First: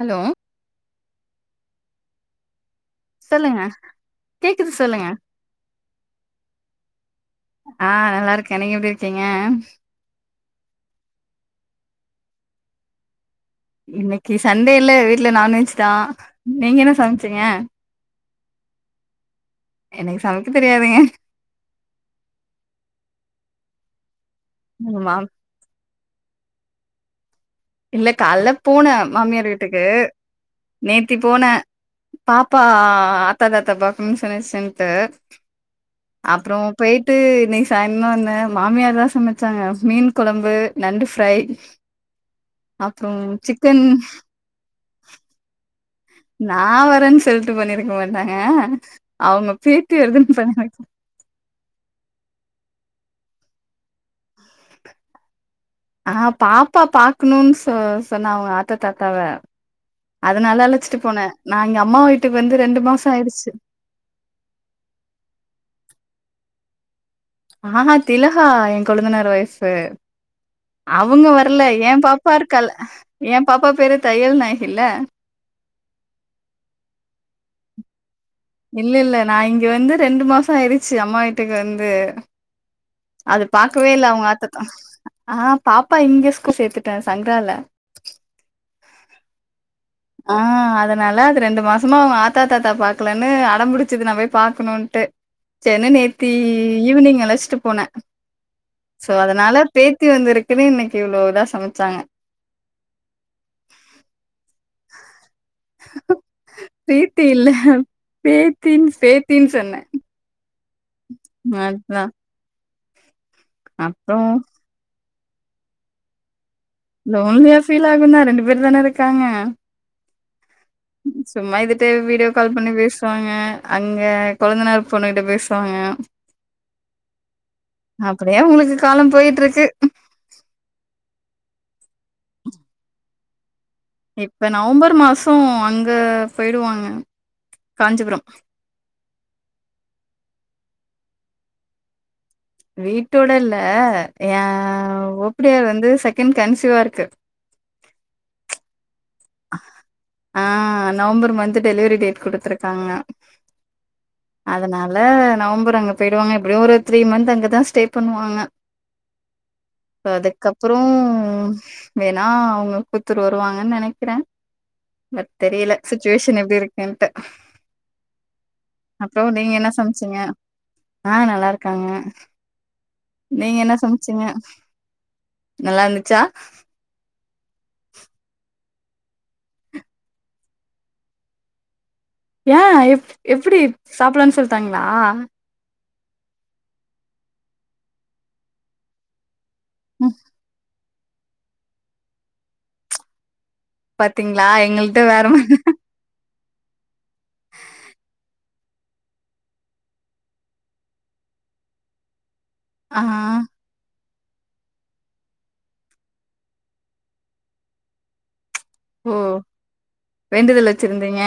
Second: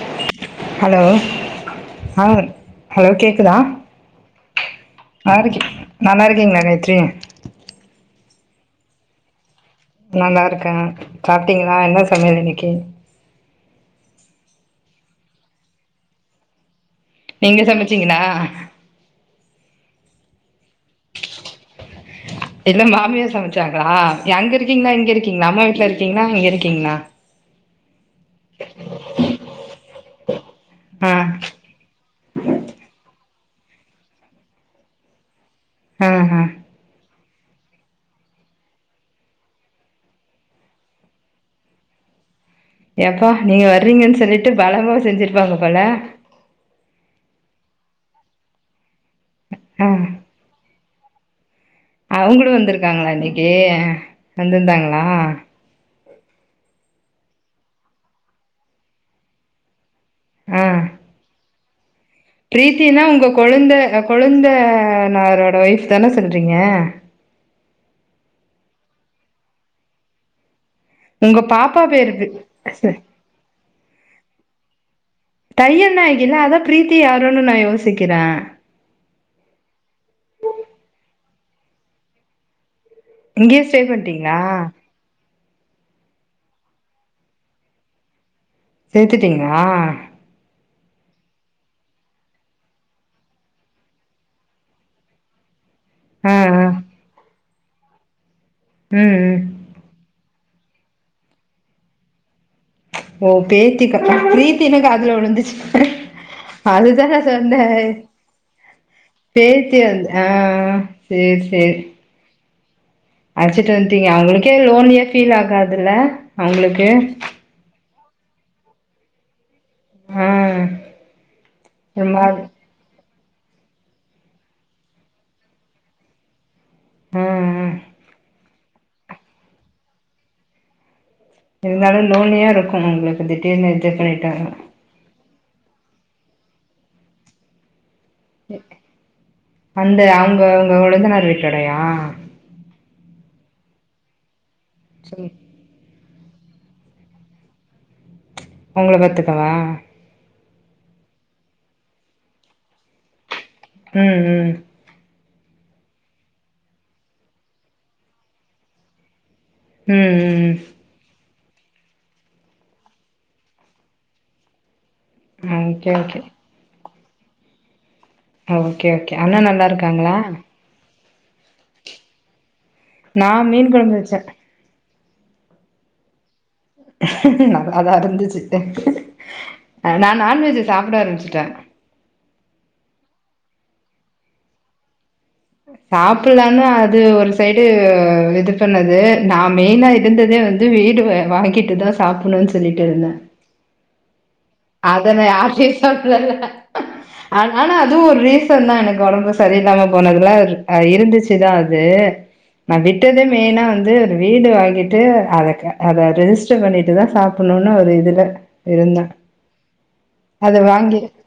Hello hello ஆ hello கேக்குதா சொல்லுங்க கேக்குது சொல்லுங்க நல்லா இருக்கே நல்லா இருக்கீங்ளா காயத்ரி ஆ நல்லா இருக்கே நீங்க எப்ப டி இருக்கீங்க நால்லா இருக்கே சாப்ட்டீங்ளா என்னா சமயல் இன்னைக்கி இன்னைக்கு சண்டேல்ல வீட்ல நான்வெஜ் தா நீங்க என்ன சமச்சீங்க நீங்க சமச்சீங்களா என்னய சம இல்லா மாமியார் சமையல் ஜெகா அங்க இருக்கீங்களா இங்க ஆமா இருக்கீங்க அம்மா வீட்டுல இருக்கீங்களா இங்க இருங்க இருக்கீங்களா இல்ல காலை போனே மாமியார் வீட்டுக்கு ஆ நேத்தி போனே பாப்பா தாத்தா பாக்கனும்னு சொன்னுச்சுன்னுட்டு ஆ ஆ அப்புறம் போயி விட்டு இன்னைக்கு சாய்ந்தரம் தான் வந்தேன் மாமியார் தான் சமைச்சாங்க மீன் குழம்பு நண்டு ஃப்ரை அப்றோ எப்பா நீங்க சிக்கன் வர்றீங்கன்னு சொல்லிட்டு ப அம்மா செஞ்சுருப்பாங்க போல நான் வரேன்னு சொல்லிட்டு பண்ணிருக்க மாட்டாங்க அவங்க பேத்தி வருதுன்னு பண்ணாங்க அஹ் அவங்களும் வந்திருக்காங்களா இன்னைக்கு வந்திருந்தாங்களா ஆஹ் பாப்பா பாக்கணும்ன்னு சொ சொன்னா அவன் ஆத்த தாத்தாவ ஆ அதனால அழைச்சிட்டு போனேன் நான் எங்க அம்மா வய பிரீத்தினா உங்க கொழுந்த கொழுந்தனாரோட ஒய்ஃப் தானே சொல்றீங்க ஆஹ்ஹா திலகா என் கொழுந்தனரு ஓய்ப் உங்க பாப்பா பேரு ஏ பாப்பா பேரு தையல் நாயகில்ல தையல்நாயகி அதான் பிரீத்தி யாரோன்னு நான் யோசிசேன் சிக்கிறேன்ங்க இல்ல இல்ல நான் இங்க வந்து ரெண்டு மாசம் ஆயிடுச்சு அம்மா வீட்டுக்கு வந்து அது இங்கேயே ஸ்டே பாக்கவே இல்ல அவங்க பண்ட்டீங்களா ஆட்டத்த ஆஹ் பாப்பா இங்க ஸ்கூல் சேர்த்துட்டேன் சங்கரால சேர்த்துட்டீங்களா ஆஹ் அதனால அது ரெண்டு மாசமா அவங்க ஆத்தா தாத்தா பாக்கலன்னு அடம்புடிச்சுது நான் போய் பாக்கணும்ன்ட்டு செர் நேத்தி ஆ ஆ ஈவினிங் அழைச்சுட்டு போனேன் சோ ம் ம் அதனால பேத்தி வந்துருக் இத இன்னைக்கு இவ்ளோதான் சமைச்சாங்க ஓ பேத்தி க பிரீத்தின்னு காதுல விழுந்துச்சு அதுதானே பிரீத்தி இல்ல சொன்னேன் பேத்தின் பேத்தின்னு சொன்னே பேச்சி வந்து ஆஹ் சேர் செரி அதுதா அழச்சிட்டு வந்டீங்க அப்றோ அவுங்களுக்கே லோன்லியா ஃபீல் ஆகாதுல்ல அவுங்களுக்கு ஃபில் ஆகுதா ரெண்டு பேர் தான இருக்காங்க ஆ சும்மா இதுட்டே ஒரு வீடியோ மாரி கால் பண்ணி பேஷ் ட்டுவாங்க அங்க கொழந்தனார் பொண்ணு கிட்ட பேசுவாங்க ஆ ஆ அப்பிடியே உங்களுக் காலோ போய்ட்டு இருக்கு இருந்தாலு லோன்லியா இருக்கு உங்களுக்கு தி இப்ப நவம்பர் மாசோ அங்க போயிடுவாங்க காஞ்சிபுரம் அந்த அவுங்க டொழுந்தனார் வீட்டடையா வீட்டோட இல்ல ஏ ஆ சொல்லு ஒப்பிடியா வந்து செக் கிம் கன்சிவா இருக்கு உங்கள பத் த்துக்கவா ஆ நவம்பர் மந்த் டெலிவிரி டேட் குடுத்துருக்காங்க ம் ம் அதனால நவம்பர் அங்க போயிடுவாங்க எப்பிடியு ஒரு த்ரீ மந்த் அங்கதா ஸ்டே பண்ணுவாங்க ம் ம் ம் அதுக்கப்புறோ வேணா அவுங்க குத்துர் வருவாங்கனு நெனைக் கிறே வெத் தெரியல சுச்வேஷன் எப்பிடி இருக் என்ட ஆ ஓகே ஓகே அண்ணா நல்லா இருக்காங்களா சமைச்சீங்க ஆ நல்லா இருக்காங்க நா நீங்க மீன் என்ன கொழம்பு வச்சே சமைச்சீங்க நல்லா இருந்துச்சா நல்லாதா இருந்துச்சி ம் நான் நான்வெஜ்ஜி சாப்ட ஆரம்பிச்சிட்டேன் ஏன் எப் எப்டி சாப்லான்னு சொல்டாங்ளா சாப்ட்லானு அது ஒரு சைடு இது பண்ணது நா மெயினா ம் இருந்ததே வந்து வீட் வாங்கிட்டு தான் சாப்பிட்ணும் சொல்லிட்டு இருந்தேன் பாத்தீங்ளா எங்கள்ட்ட வேற மாதிரி ஆனாலும் அதுவும் ஒரு ரீசன் தான் எனக்கு ஒடம்பு சரியில்லாம போனது நல்லார் அ இருந்துச்சுதான் அது நா ஆ விட்டதே மெயினா வந்து வீடு வாங்கிட்டு அத க அத ரெஜிஸ்டர் பண்ணிட்டுதான் சாப்பிடணும்னு ஒரு இதுல இருந்தேன் ஓ அத வேண்டுதல் வாங்கி வச்சிருந்தீங்க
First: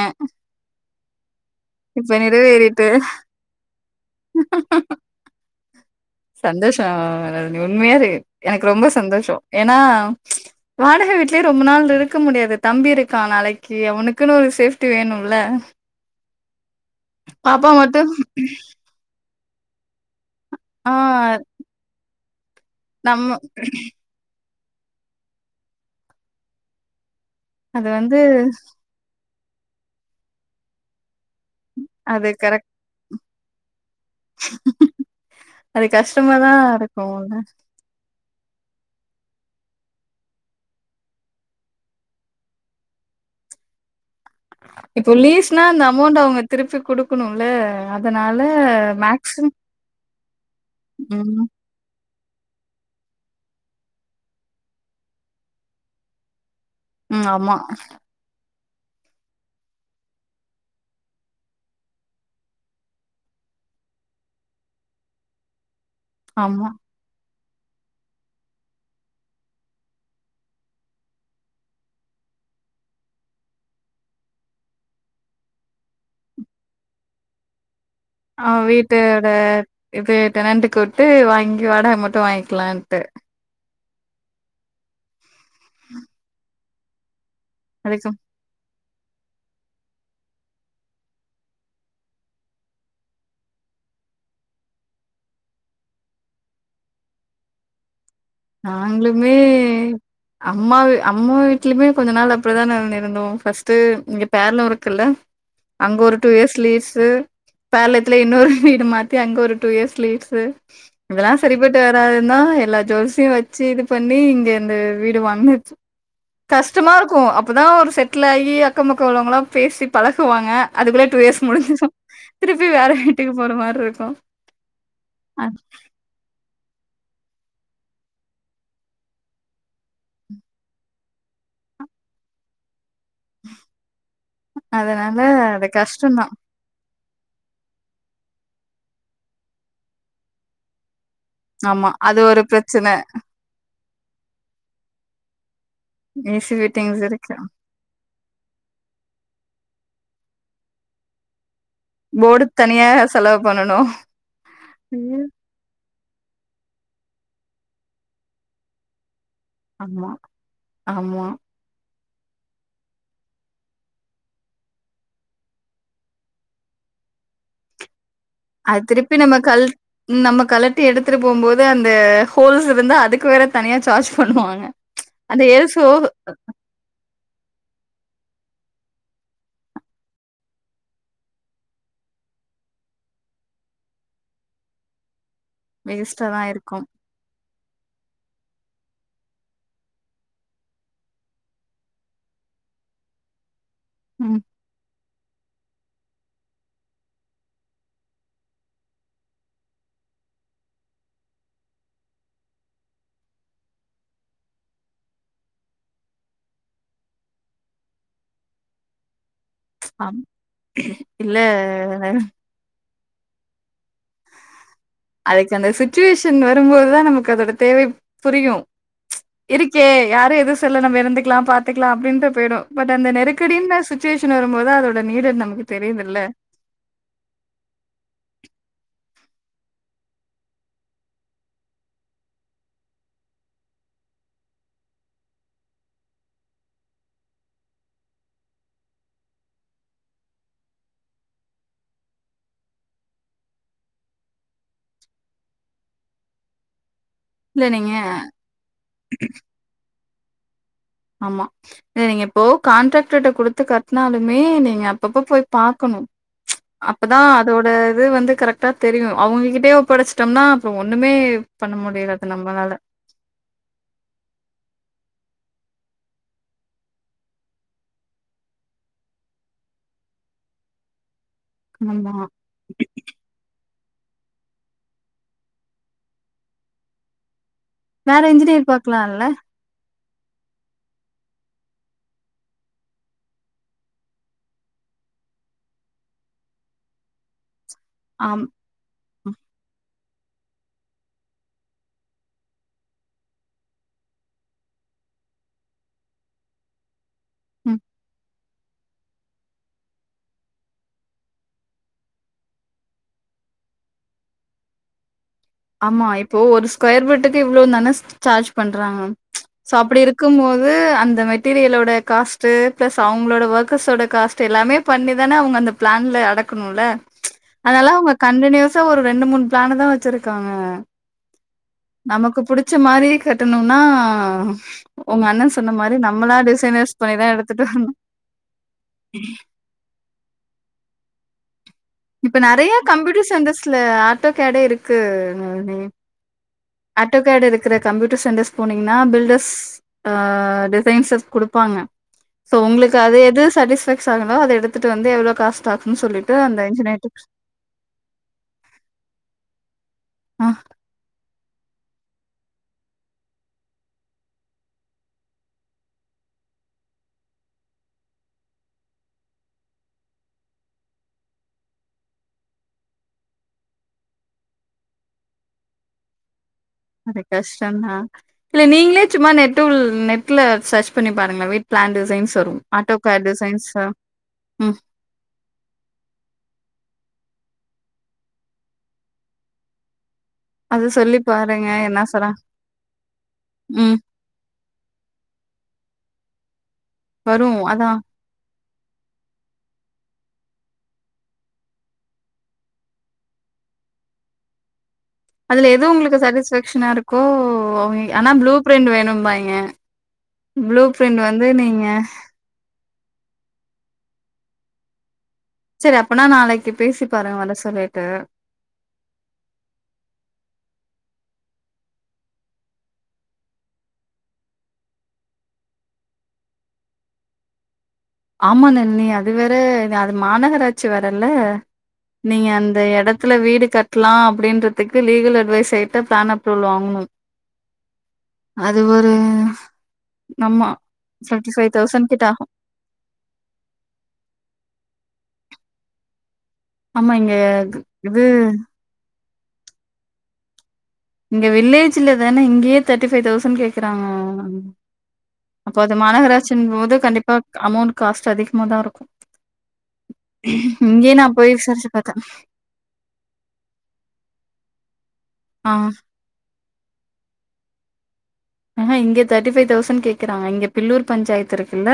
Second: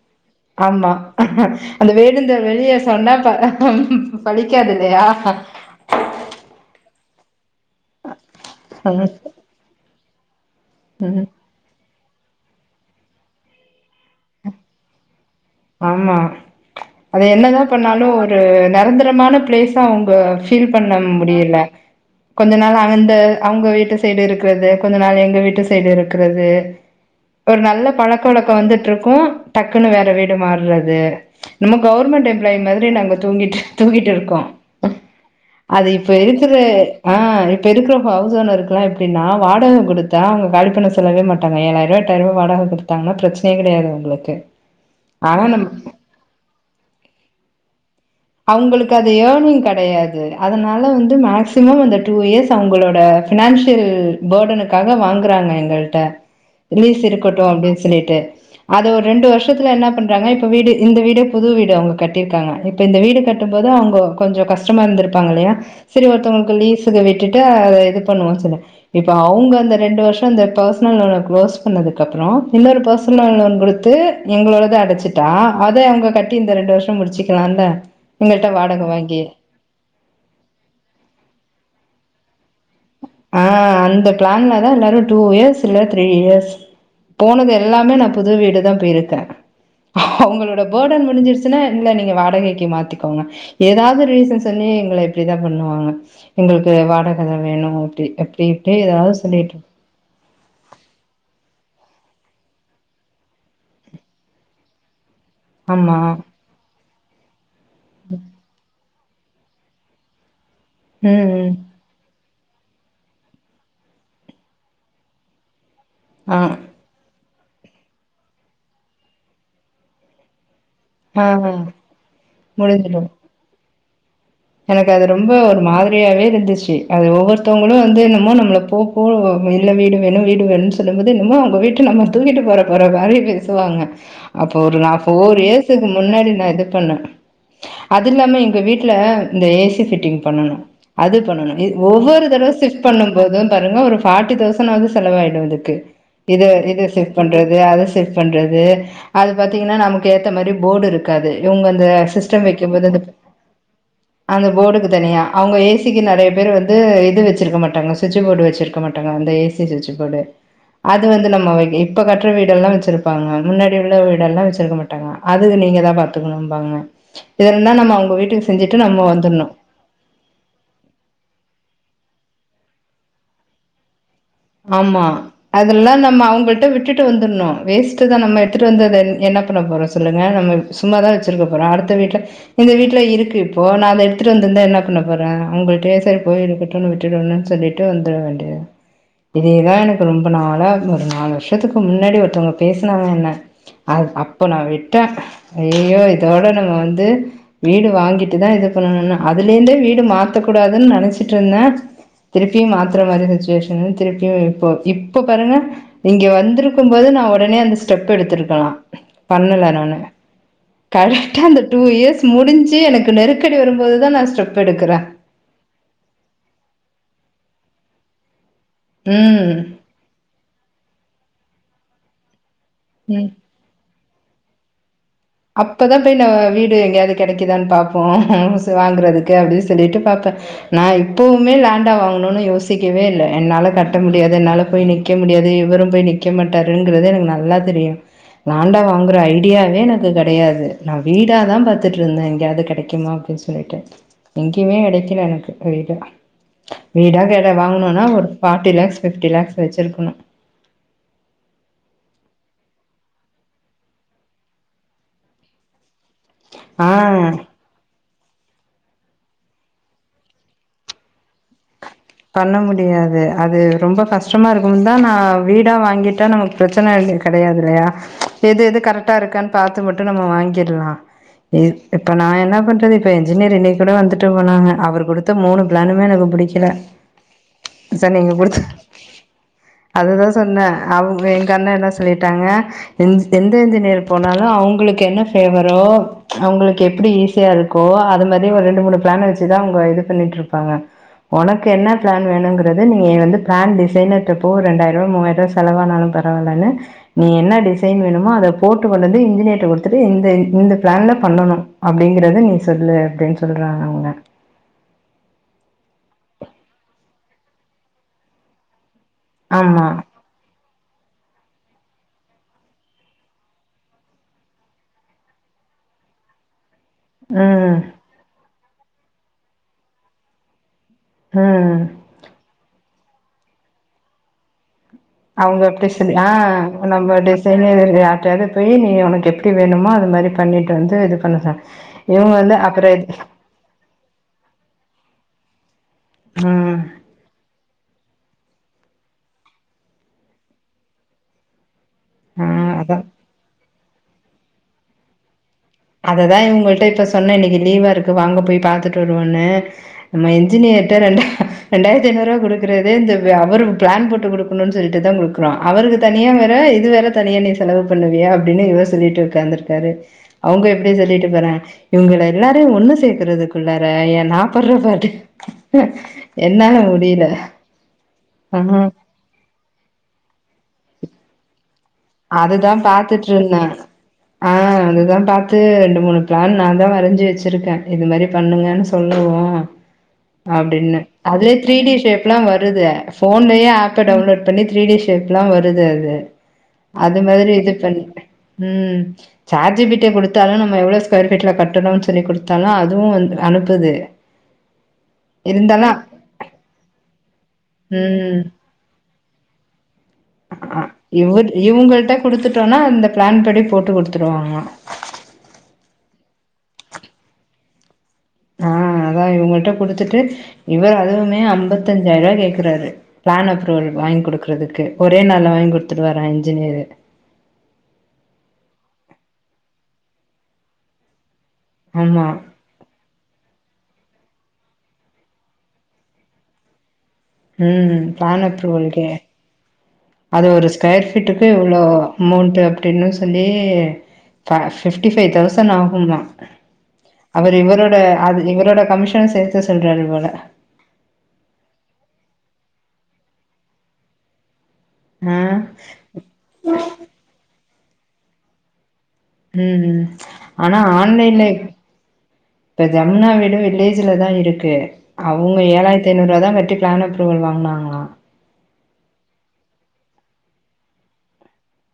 ஆம்மா ஹம் அந்த இப்ப வேண்டுன்த வெளிய நிறைவேறிட்டு சொன்னா ப ம் பலிக்காதில்லையா அஹா ஆஹான் உண்மையா இரு எனக்கு ரொம்ப சந்தோஷம் ஏனா வாடக ம் வீட்லே ரொம்ப நாள் இருக் இருக்க முடியாது தம்பி இருக்கா நாளைக்கு அவனுக் இதுக்குனு ஒரு சேஃப்டி வேணும் ஆம்மா அது பாப்பா என்னதான் மட்டும் பண்ணாலும் ஒரு நிரந்தரமான பிளேஸ்ஸா அவங்க பீல் ஆ பண்ண முடியல கொஞ்ச நாள் அந்த நம்ம அவங்க வீட்டு சைடு இருக் இருக்கிறது கொஞ்ச நாள் எங்க வீட்டு சைடு இருக்கிறது ஒரு நல்ல அது வந்து பழக்க வழக்கம் வந்துட்டு இருக்கும் டக்குன்னு வேற வீடு மாறுனது நம்ம அது கவர்மெண்ட் எம்ப்ளாய் கரெக்ட் மாதிரி நாங்க தூங்கிட் தூங்கிட்டு இருக்கோ அது இப்ப கஷ்டமா இருக்குற தான் ஆ இருக்கும்ல. இப்ப இருக்குற ஹவுஸ் ஓனர்க்லா எப்டினா வாடக குடுத்தா அவுங்க காலிப்பண்ண சொல்லவே மாட்டாங்க ஏழாயிர ரூபா எட்டாயிர ரூபா வாடக குடுத்தாங்கனா பிரச்சனயே கெடையாது அவுங்களுக்கு [unintelligible] இப்போ லீஸ்னா அந்த அமௌண்ட் அவுங்க திருப்பி குடுக்கணுல அவுங்களுக்கு அது ஏர்னிங் கெடயாது அதனால வந்து ம் மேக்சிமம் அந்த டூ இயர்ஸ் அவுங்களோட பினான்சியல் பேர்டனுக்காக வாங்குறாங்க எங்கள்ட்ட லீஸ் ம் இருக்கட்டு ஆமா, அப்டின்னு சொல்லிட்டு அத ஓரு ரெண்டு வருஷத்ல என்னா பண்றாங்க இப்ப வீடு இந்த வீடு புது வீடு அவுங்க கட்டி இருக்காங்க இப்ப இந்த வீடு கட்டும் போது அவுங்க கொஞ்சோ கஷ்டமா இருந்திருப்பாங்க இல்லையா சரி ஒருத்தவங்களுக்கு ஆமா. லீசுக்கு விட் இப்ப இது பண்ணுவோனு சொல்லி இப்ப அவுங்க அந்த ரெண்டு வருஷோ இந்த பர்சனல் லோன க்ளோஸ் பண்ணதுக்கு அப்றோ இன்னொரு பர்சனல் லோன் குடுத்து எங்களோடத அடச்சிட்டா அத அவுங்க கட்டி இந்த ரெண்டு வருஷோ முடிச்சுக்கலால [inaudible] அவ வீட்டோட இது ரெண்டுக்கு விட்டு வாங்கி வாடக மட்டு வாங்கி இருக்கலாண்டு இந்த பிளான்ல தா எல்லாரு டூ இயர்ஸ் சிலர் த்ரீ இயர்ஸ் போனது எல்லாமே நா அதுக்கு புது வீடு தா இருக்கே அவுங்களோட பேர்டன் முடிஞ்சிருச்சுனா இல்ல நீங்க வாடகைக்கு மாத்திக்கோங்க ஏதாவது ரீசன் சொல்லி எங்கள இப்டிதா பண்ணுவாங்க எங்களுக்கு வாடக தா வேணு அப்டி இப்டி ஏதாவது நாங்ளுமே சொல்லிட்டு அம்மா அம்மா வீட்லயுமே கொஞ்ச நாள் அப்டிதா நா இருந்தோ பஸ்ட்டு இங்க பேர்ல உ இருக்குல்ல ஆமா அங்க ஒரு டூ இயர்ஸ் லீ்ஸ் து பேலத்ல இன்னோரு வீடு மாத்தி அங்க ஒரு டூ இயர்ஸ் லீட்ஸு ம் அதெல்லா ம் சரிப்பட்டு வராது நா எல்லா ஜுவல்ஸ் வச்சு இது பண்ணி இங்க இந்த வீடு வாங்குனது ஆ கஷ்டமா இருக்கு அப் அப்போ தா ஒரு செட்டில் ஆகி அக்க பக்க உள்ளவங்களலா பேசி பழகுவாங்க அதுக்குள்ளே டூ ஆ இயர்ஸ் முடிஞ்சுரு திருப்பி வேற முடிஞ்சிடு வீட்டுக்கு போற மாரி இருக் ப்போ எனக்கு அது ரொம்ப ஒரு மாதிரியாவே இருந்துச்சு அது ஒவ்வொருத்தவங்களு வந்து என்னமோ நம்ம போ இல்ல வீடு வேணு வீடு வேணு சொல்லும் போது என்மோ அவுங்க வீட்ட நம்ம தூக்கிட்டு போற போற மாரி பேசுவாங்க அப்போ ஒரு நா ஒரு அதனால ஃபோர் அது இயர்ஸ்சுக்கு கஷ்டந்தா முன்னாடி நா இது பண்ணே அது இல்லாம எங்க வீட்டு்ல இந்த ஏ சி ஃபிட்டிங் பண்ணனு அது பண்ணணு இது ஆமா அது ஒவ்வொரு ஒரு தடவ சிஃப்ட் பிரச்சன பண்ணும் போது பாருங்க ஒரு ஃபார்ட்டி தௌசண்ட் ஆவது செலவாயிடு இதுக்கு இத ஈஸி இத ஃபிட்டிங்ஸ் சிஃப்ட் இருக்கு. பண்றது அத சிஃப்ட் பண்றது அது பாத்தீங்கன்னா நமக்கு ஏத்த மாரி போடு இருக்காது இவங்க அந்த போர்டு சிஸ்டம் தனியா வைக்கும்போது அந்த செலவு பண்ணனு அந்த போடுக்கு தனியா ம் அவுங்க ஏ சி ஜ்ஜுக்கு நறைய பேர் வந்து இது வச்சிருக்க மாட்டாங்க சுவிட்சு போர்டு வச்சிருக்க மாட்டாங்க வந்து ஏ சி சுச்சு ஆமா போடு அது ஆமா வந்து நம்ம இப்ப கட்ற வீடெல்லா வச்சிருப்பாங்க முன்னாடி உள்ள வீடெல்லா வச்சிருக்க மாட்டாங்க அதுக் நீங்க தா பாத்துக்கணும்பாங்க [unintelligible] அவங்க வீட்டுக்கு செஞ்சுட்டு அது திருப்பி நம்ம வந்துர்ணு கல் நம்ம கலட்டி எடுத்துட்டு போம்போது அந்த ஹோல்ஸ் இருந்தா அதுக்கு வேற தனியா சார்ஜ் பண்ணுவாங்க ஆமா அந்த எல்சோ அதெல்லா நம்ம அவுங்கள்ட்ட விட்டுட்டு வந்துட்ணு வேஸ் அடுத்துதா நம்ம எடுத்துட்டு வந்து அதது என்ன பண்ண போறோ சொல்லுங்க நம்ம சும்மா தா வச்சுிருக்க போறோ அடுத்த வீட்ல இந்த வீட்ல இருக்கு இப்போ நா அத எடுத்துட்டு வந்துந்தா என்ன பண்ண போறே ர அவ்ங்கள்கிட்டயே சரி வேஸ்ட்டா தா போய் இருக்கு இருக்கட்டும்னு விட்டுனு சொல்லி ட்டு வந்துர வேண்டியதா இதேதா எனக்கு ரொம்ப நாளா ஒரு நாலு வருஷத்துக்கு முன்னாடி ஒருத்தவுங்க பேசினாங்க என்ன அ ம் அப்போ நா வே ட்ட ஐயோ இதோட நம்ம வந்து வீடு வாங்கிட்டு தா இது பண்ணனுனு அதுலேருந்தே வீடு மாத்தக்கூடாதுன்னு நனைச்சிட்ருந்தே திருப்பியு மாத்துற மாரி சிச்சுவேஷன் திருப்பியு இப்போ இப்ப பாருங்க இங்க வந்திருக்கும் போது நா உடனே அந்த ஸ்டெப் எடுத்திருக்கலா பண்ணல நானு ஆம் இல்ல கரெக்ட்டா அந்த டூ இயர்ஸ் முடிஞ்சு எனக்கு நெருக்கடி வரும் அதுக்கு அந்த சிட்டிவேஷன் வரும்போது தா நமக்கு அதோட தேவை புரியு ம் இருக்கே யார எதுவு சொல்ல நம்ம இருந்துக்கலா பாத்துக்கலா அப்படின்டே போயிடு பட் அந்த நெருக்கடின்ன சுத் ட்ச்சிவேஷன் வரும்போது அதோட நீடட் நமக்கு அப்பதா போய் தெரியுதுல்ல நம்ம வீடு எங்கேயாது கெடைக்குதான்னு பாப்போ ச வாங்குறதுக் க்கு அப்பின் சொல்லிட்டு பாப்பே நா இப்பவுமே லேண்டா வாங்கணுன்னு யோசிக்கவே இல்ல என்னால கட்ட முடியாது என்னால போய் நிக்க முடியாது இவரு போய் நிக்க மாட்டாருங்கிறது எனக்கு நல்லா தெரியு லேண்டா வாங்குற ஐடியாவே என்க் து கெடையாது நா வீடாதா பாத்துட்டு இருந்தே எங்கயாவது கெடைக்குமா அப்பிடின் சொல்லிட்டு எங்கேயுமே கிடைக்கல எனக்கு வீடா வீட கேட இல்ல நீங்க வாங்கணுன்னா ஒரு ஃபட்டி லேக்ஸ் பபிப்டி லேக்ஸ் வச்சிருக்கணு ஆமா இல்ல நீங்க இப்போ கான்ட்ராக்ட்ர்ட்ட குடுத்து கட்டனாலுமே நீங்க அப்பப்ப போய் பாக்கணு ஆ அப்பதா அதோட இது வந்து கரெக்ட் ட்டா தெரியு அவுங்ககிட்டயே ஒப்படைச்சிட்டோம்னா அப்புறோ ஒண்ணுமே பண்ண முடியாது பண்ண நம்மளால. முடியாது அது ரொம்ப கஷ்டமா இருக்குதா நா வீடா வாங்கிட்டா நமக்கு பிரச்சன கெடையாது இல்லையா எது எது கரெக்டா இருக்கான்னு பாத்து மட்டு நம்ம வாங்கிரலா இப் இப்ப ஆமா. நா என்ன பண்றது இப்ப இன்ஜினியர் இன் இப்பறா வந்துட்டு போனாங்க அவர் குடுத்த மூணு பிளானுமே எனக்கு புடிக்கல சார் வேற நீங்க இன்ஜினியர் குடுத்த பாக்கலால்ல அதுதா சொன்னே அவுங்க எங்க அண்ணா என்ன சொல்லிட்டாங்க இன் எந்த இ்ன்ஜினியர் போனாலு அவுங்களுக்கு என்ன ஃபேவரோ அவுங்களுக்கு எப்பிடி ஈஸியா இருக் கோ அது ஆம் மாரி ஒரு ரெண்டு மூனு பிளான் வச் த்தா உங்க இது பண்ணிட்டு இருப்பாங்க உனக் க்கு என்ன பிளான் வேணுங்கிறது நீங்க வந்து பிளான் டிசைனர்ட்டபோ ரெண்டாயிரூவா மூவாயிரரூவா செலவானாலு பரவால்லனு நீ என்ன ம். டிசைன் வேணுமோ அதப் போட்டு வலது இன்ஜினியர்ட்ட குடுத்துட்டு இந்த இந்த பிளான்ல பண்ணணு அப்பிடிங்கறத நீ சொல்லு அப்பிடின் சொல்றாங்க அவுங்க ஆமா இப்போ ஒரு ஸ்கொயர் பிட்டுக்கு இவ்வளோ தான சார்ஜ் பண்றாங்க சோ ஆமா அப்பிடி இருக்கு போது இந்த மெட்டீரியலோட காஸ்ட்டு ப்ளஸ் அவங்களோட ஒர்க்கர்ஸோட காஸ்ட்டு எல்லாமே பண்ணி தான அவுங்க அந்த பிளான்ல அடக்கணுல்ல ம் அதனால அவுங்க கண்டினியுஸ் த்தா ஒரு ரெண்டு பிளானுதா வச்சிருக் க்காங்க ம் நமக்கு புடிச்ச மாரி கட்டணுன்னா அவுங்க அப்பிடி சொல்லி ஆ நம்ம பண்ணிதா எடுத்துட்டு டிசைனர் வரணு யார்டியாது போய் நீ உனக்கு எப்பிடி வேணுமோ அது மாரி பண்ணிட்டு வந்து இது பண்ணுக இப்ப நெறைய கம்ப்யூட்டர் சன்டர்ஸ்ல ஆட்டோ கேடை இருக்கு [unintelligible] ம் ஆட்டோகேடு இருக்கிற கம்ப்யூட்டர் சென்டஸ் போனீங்கன்னா பில்டர்ஸ் ஆ டிசைன்ஸர் குடுப்பாங்க சோ ம் உங்களுக்கு அதா அது எது சேட்டிஸ்பை சானமோ அத எடுத்துட்டு வந்து எவ்ளோ காஸ் பாக்கனு சொல்லிட்டு அந்த ட்ட இப்ப இன்ஜினியர்ட்ட சொன்னே இன்னைக்கு லீவா இருக்கு வாங்க போய் பாத்துட்டு வருவோன்னு நா ஆ இன்ஜினியர்ட்ட ரெண்டு ரெண்டாயிரத்தி ஐநூறுரூவா குடுக்குறதே இந்த அவரு பிளான் போட்டு குடுக்கணுனு சொல்லிட்டுதா குடுக்குறோம் அவருக்கு தனியா வேற இது வேற தனியா நீ செலவு பண்ணுவியா அப்டின்னு இவர் சொல்லிட்டு ஒக்காந்துருக்காரு அவுங்க இப்டி சொல்லிட்டு போறாங்க இவுங்க எல்லாரையும் ஒண்ணு சேக்கறதுக்குள்ளார ஏ நா படுற பாட்டு அது கஷ்டம்தான் இல்ல ஆ நீங்களே சும்மா நெட்டு்ல் நெட்ல சர்ச் பண்ணி பாருங்கள வீட் பிளான் டிசைன்ஸ் வரு அதுதா ஆட்டோ கேட் பாத்துட்டு டிசைன்ஸ் இருந்தேன் ஆ ம் அதுதா பாத்து ரெண்டு மூணு பிளான் நான் தான் வரைஞ்சி வச்சி வச்சிருக்கேன் இது மாரி பண்ணுங்கன்னு சொல்லுவோம் அது அப்டின்னு சொல்லி அதுலே பாருங்க த்ரீடி என்ன சொல்றாங்க ஷேப்லா வருது ஃபோன்லயே ம். ஆப்ப டவுன்லோட் பண்ணி த்ரீ டி ஷேப்லா வருது து அது மாரி வரும். இது ட்ரெண் அதான். ம் சேட் ஜி பிட்ட குடுத்தாலும் நம்ம எவ்ளோ ஸ்கொயர் ஃபீட்ல கட்டணு சொல்லி குடுத்தாலு அதுவும் வந்து அனுப்புது அதுல எது இருந்தாலு உங்களுக்கு சேட்டிஸ்பேக்ஷனா இருக்கோ ஆனா ப்ளூ பிரிண்ட் வேணும்பாங் க இவு இவங்கள்ட்ட குடுத்துட்டோனா அந்த பிளான் படி போட்டு குடுத்துருவாங்க சரி அப்பனா நாளைக்கு பேசி பாருங்க வர சொல்லிட்டு ஆ அதா இவங்கள்ட்ட குடுத்துட்டு இவரு அதுவுமே அம்பத்தாஞ்சாயிரூபா கேக்கறாரு பிளான் அப்ரூவல் வாங்கி குடுக்குறதுக்கு ஒரே நாள்ல வாங்கி குடுத்துருவாரா இன்ஜினியரு ஆமாங் அண்ணி அது வேற அது மாநகராட்சி வேற இல்ல ஆமா நீங்க அந்த எடத்துல வீடு கட் டலா அப்டின்றதுக்கு லீகல் அட்வைஸர்கிட்ட பிளான் அப்ரூவல் வாங்கணு ம் பிளான் அப்ரூவல்க்கே அது ஒரு ஆமா. ஸ்கொயர் ஃபீட்டுக்கு இவ்ளோ கிட்ட ஆகும். அமௌண்ட்டு அப்டின்னு சொல்லி பா ஃபிப்டி ஃபைவ் தௌசண்ட் ஆகுமா ஆமா இங்க அவரு இவரோட இது அது இவரோட கமிஷ த சேத்து சொல்றாரு போல இங்க வில்லேஜில தான இங்கேயே தேட்டி ஃபைவ் தௌசண்ட் கேக்கறாங்க ஆ அப்போ அது மாநகராட்சின் போது கண்டிப்பா அமௌண்ட் காஸ்ட் அதிகமா தா இருக்கு உம் உம் ஆனா நா ஆன்லைன்ல போய் விசாரிச்சு பாத்தே இப்ப ஜமுனா வீடு வில்லேஜ்ல தா இருக்கு அவுங்க ஆ ஏழாயிரத்தி ஐநூறுவா தா கட்டி பிளான் அப்ரூவல் வாங்குனாங்ளா ஆன இங்க தேட்டி ஃபைவ் தௌசண்ட் கேக்குறாங்க இங்க பில்லூர் பஞ்சத்து இருக்குல்ல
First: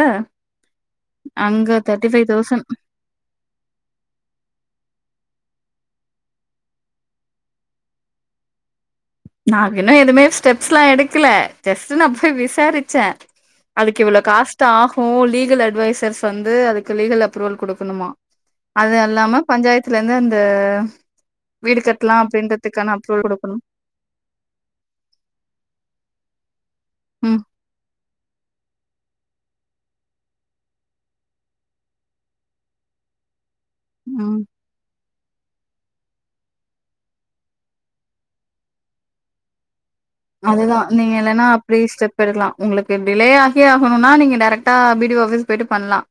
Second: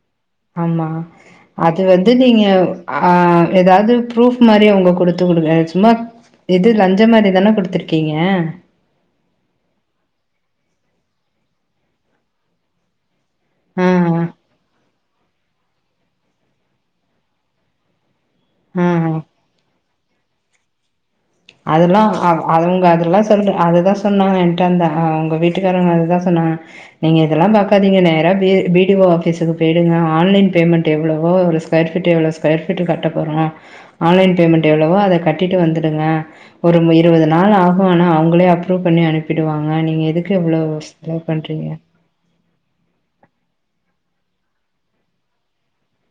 ஆமா அங்க அது தேர்ட்டி வந்து ஃபைவ் நீங்க தௌசண்ட் ஆ ஏதாவது ஃப்ரூப் மாரி அவுங்க குடுத்துவுடுங்க சும்மா இது லஞ்ச மாரிதான குடுத்துருக்கீங்க நாங்க இன்னு எதுமே ஸ்டெப்ஸ் எல்லா எடுக்கல ஜஸ்ட் நா போய் விசாரிச்சே ஆ அதுக்கு இவ்வள காஷ்டா ஓ லீகல் அட்வைசர்ஸ் வந்து அதுக்கு லீகல் அப்ரூவல் குடுக்கணுமா ஆ அது ஆ. அல்லாம பஞ்சாயத்ல இருந்து த அதெல்லா அவுங்க அதெல்லா சொல் குடுக்கணு அதுதா சொன்னாங்க இருந்தா உங்க வீட்டுக்காரங்க அதுதா சொன்னாங்க நீங்க ம் இதெல்லா பாக்காதீங்க நேரா வி ஓ ஆபிஸுக்கு போயிடுங்க ஆன்லைன் பேமெண்ட் எவ்வளவோ ஒரு ஸ்கொயர் ஃபீட்டு எவ்வளோ ஸ்கொயர் ஃபீட்டு கட்ட போறோ ஆன்லைன் ம் பேமெண்ட் எவ்ளவோ அத கட்டி கட்டிட்டு வந்துடுங்க ஒரு இருபது நாள் ஆகு ஆனா அவுங்களே அப்ரூவ் பண்ணி அனுப்பிடுவாங்க நீங்க எதுக்கு இவ்ளோ அதுதா நீங்க செலவு இல்லன்னா பண்றீங்க அப்டி ஸ்டெப் எடுக்லா உங்களுக்கு டிலே ஆகே ஆகணும்னா நீங்க டைரெக்டா பி டி ஓ ஆபிஸ் போயிட்டு பண்லா